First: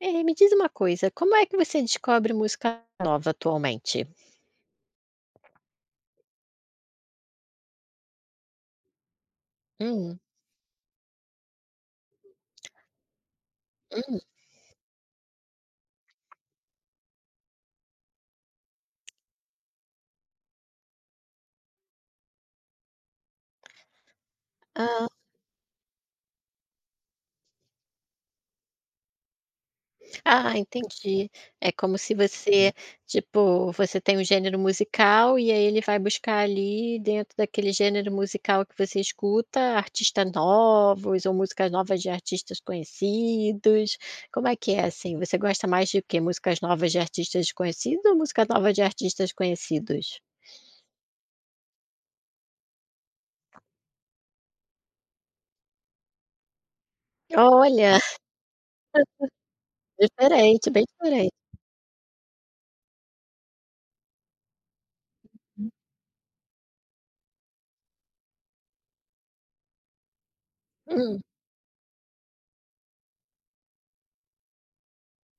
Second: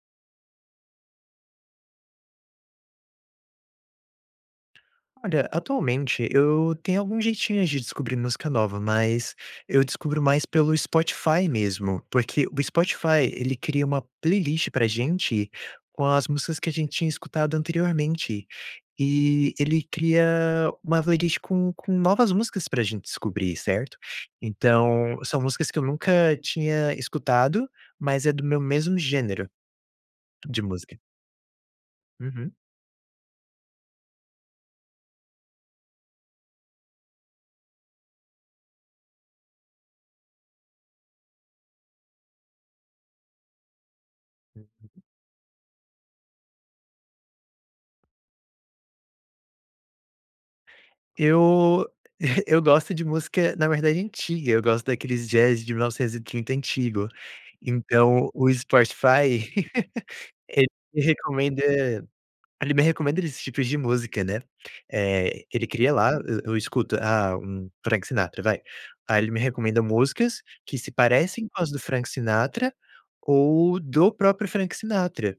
Ei, me diz uma coisa, como é que você descobre música nova atualmente? Olha, atualmente eu tenho algum jeitinho de descobrir música nova. Mas, eu Hum. descubro mais pelo Spotify mesmo, porque o Spotify ele cria uma Hum. playlist para gente com as músicas que a gente tinha escutado anteriormente, e ele cria uma playlist com com novas músicas para gente descobrir, certo? Hã. Então são músicas que eu nunca tinha escutado, mas é do meu mesmo gênero Ah de música. entendi, é como se Uhum. você, tipo, você tem um gênero musical e aí ele vai buscar ali dentro daquele gênero musical que você escuta, artistas novos ou músicas novas de artistas conhecidos. Como é que é Uhum. assim? Você gosta mais de quê? Músicas novas de artistas desconhecidos ou música nova de artistas conhecidos? Eu eu gosto de música na verdade antiga, eu gosto daqueles jazz de 1930 antigo. Olha. Então o Spotify, ele Diferente, bem me diferente. recomenda ele me recomenda desses tipos de música né, eh, ele cria lá, eu eu escuto. Ah, um Frank Sinatra, vai. Aí ele me recomenda músicas que se Hum. parecem com as do Frank Sinatra ou do próprio Frank Sinatra.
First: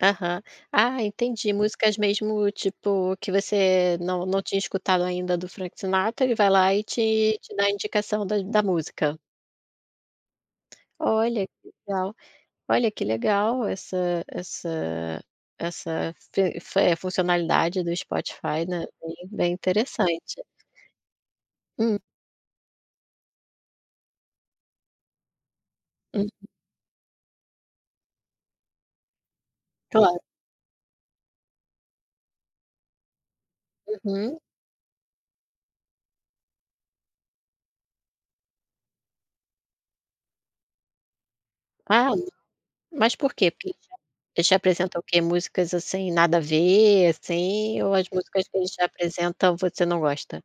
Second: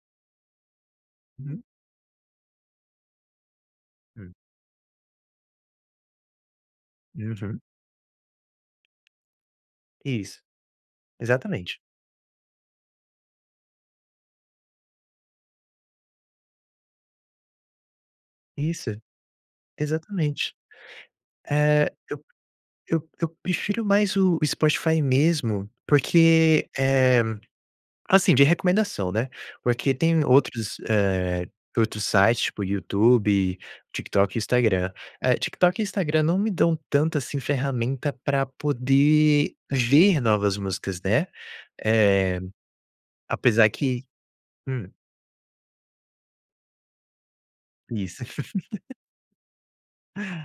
Aham. Ah entendi, Hum. músicas mesmo tipo que você não Hum. não tinha escutado ainda do Frank Sinatra, ele vai lá e te te Uhum. dá a indicação da da música. Isso, Olha que exatamente. legal, olha que legal essa essa essa f f funcionalidade do Spotify, né, Isso, bem bem interessante. exatamente, eh, Hum. eu eu eu prefiro mais o Spotify mesmo Uhum. porque, eh, assim de recomendação, né. Porque Claro. tem outros, eh, outros sites tipo YouTube, TikTok e Uhum. Instagram, eh, TikTok e Instagram não me dão tanto assim ferramenta para poder ver novas músicas, né, Ah, eh, mas por quê? Porque apesar eles que eles te hum. apresentam o que, músicas assim nada a ver assim ou as Isso. músicas que eles te apresentam você não gosta?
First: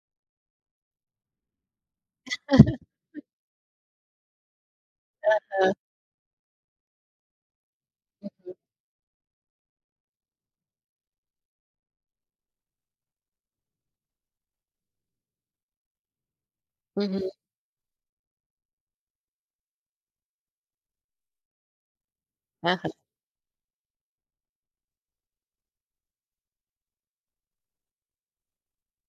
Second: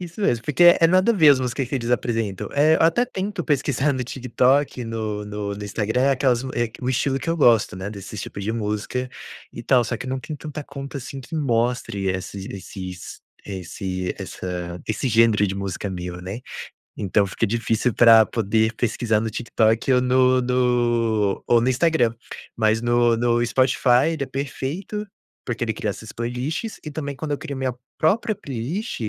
Isso mesmo, porque é nada a ver as músicas que eles apresentam. É, eu até tento pesquisar no TikTok, no no no Aham. Instagram, aquelas mu é o que o estilo que eu gosto né, desses tipo de Uhum. música e tal só que eu não tenho tanta conta assim que mostre esses esses esse essa esse gênero de música meu, né. Então Uhum. fica difícil para poder pesquisar no TikTok ou no no ou no Instagram. Mas Aham. no no Spotify ele é perfeito, porque ele cria essas playlists e também quando eu crio minha própria playlist,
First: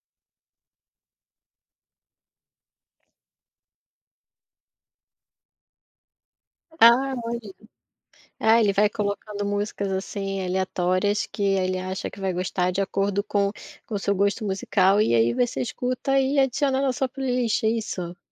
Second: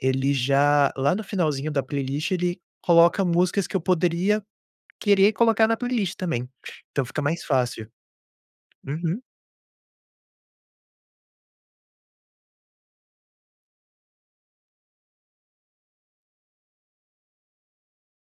ele já lá no finalzinho da playlist, ele coloca músicas que eu poderia querer colocar na playlist também, então Ah, fica olha mais aí. fácil. Ah, ele vai Uhum. colocando músicas, assim, aleatórias que ele acha que vai gostar de acordo com com o seu gosto musical. E aí você escuta e adiciona na sua playlist, é isso?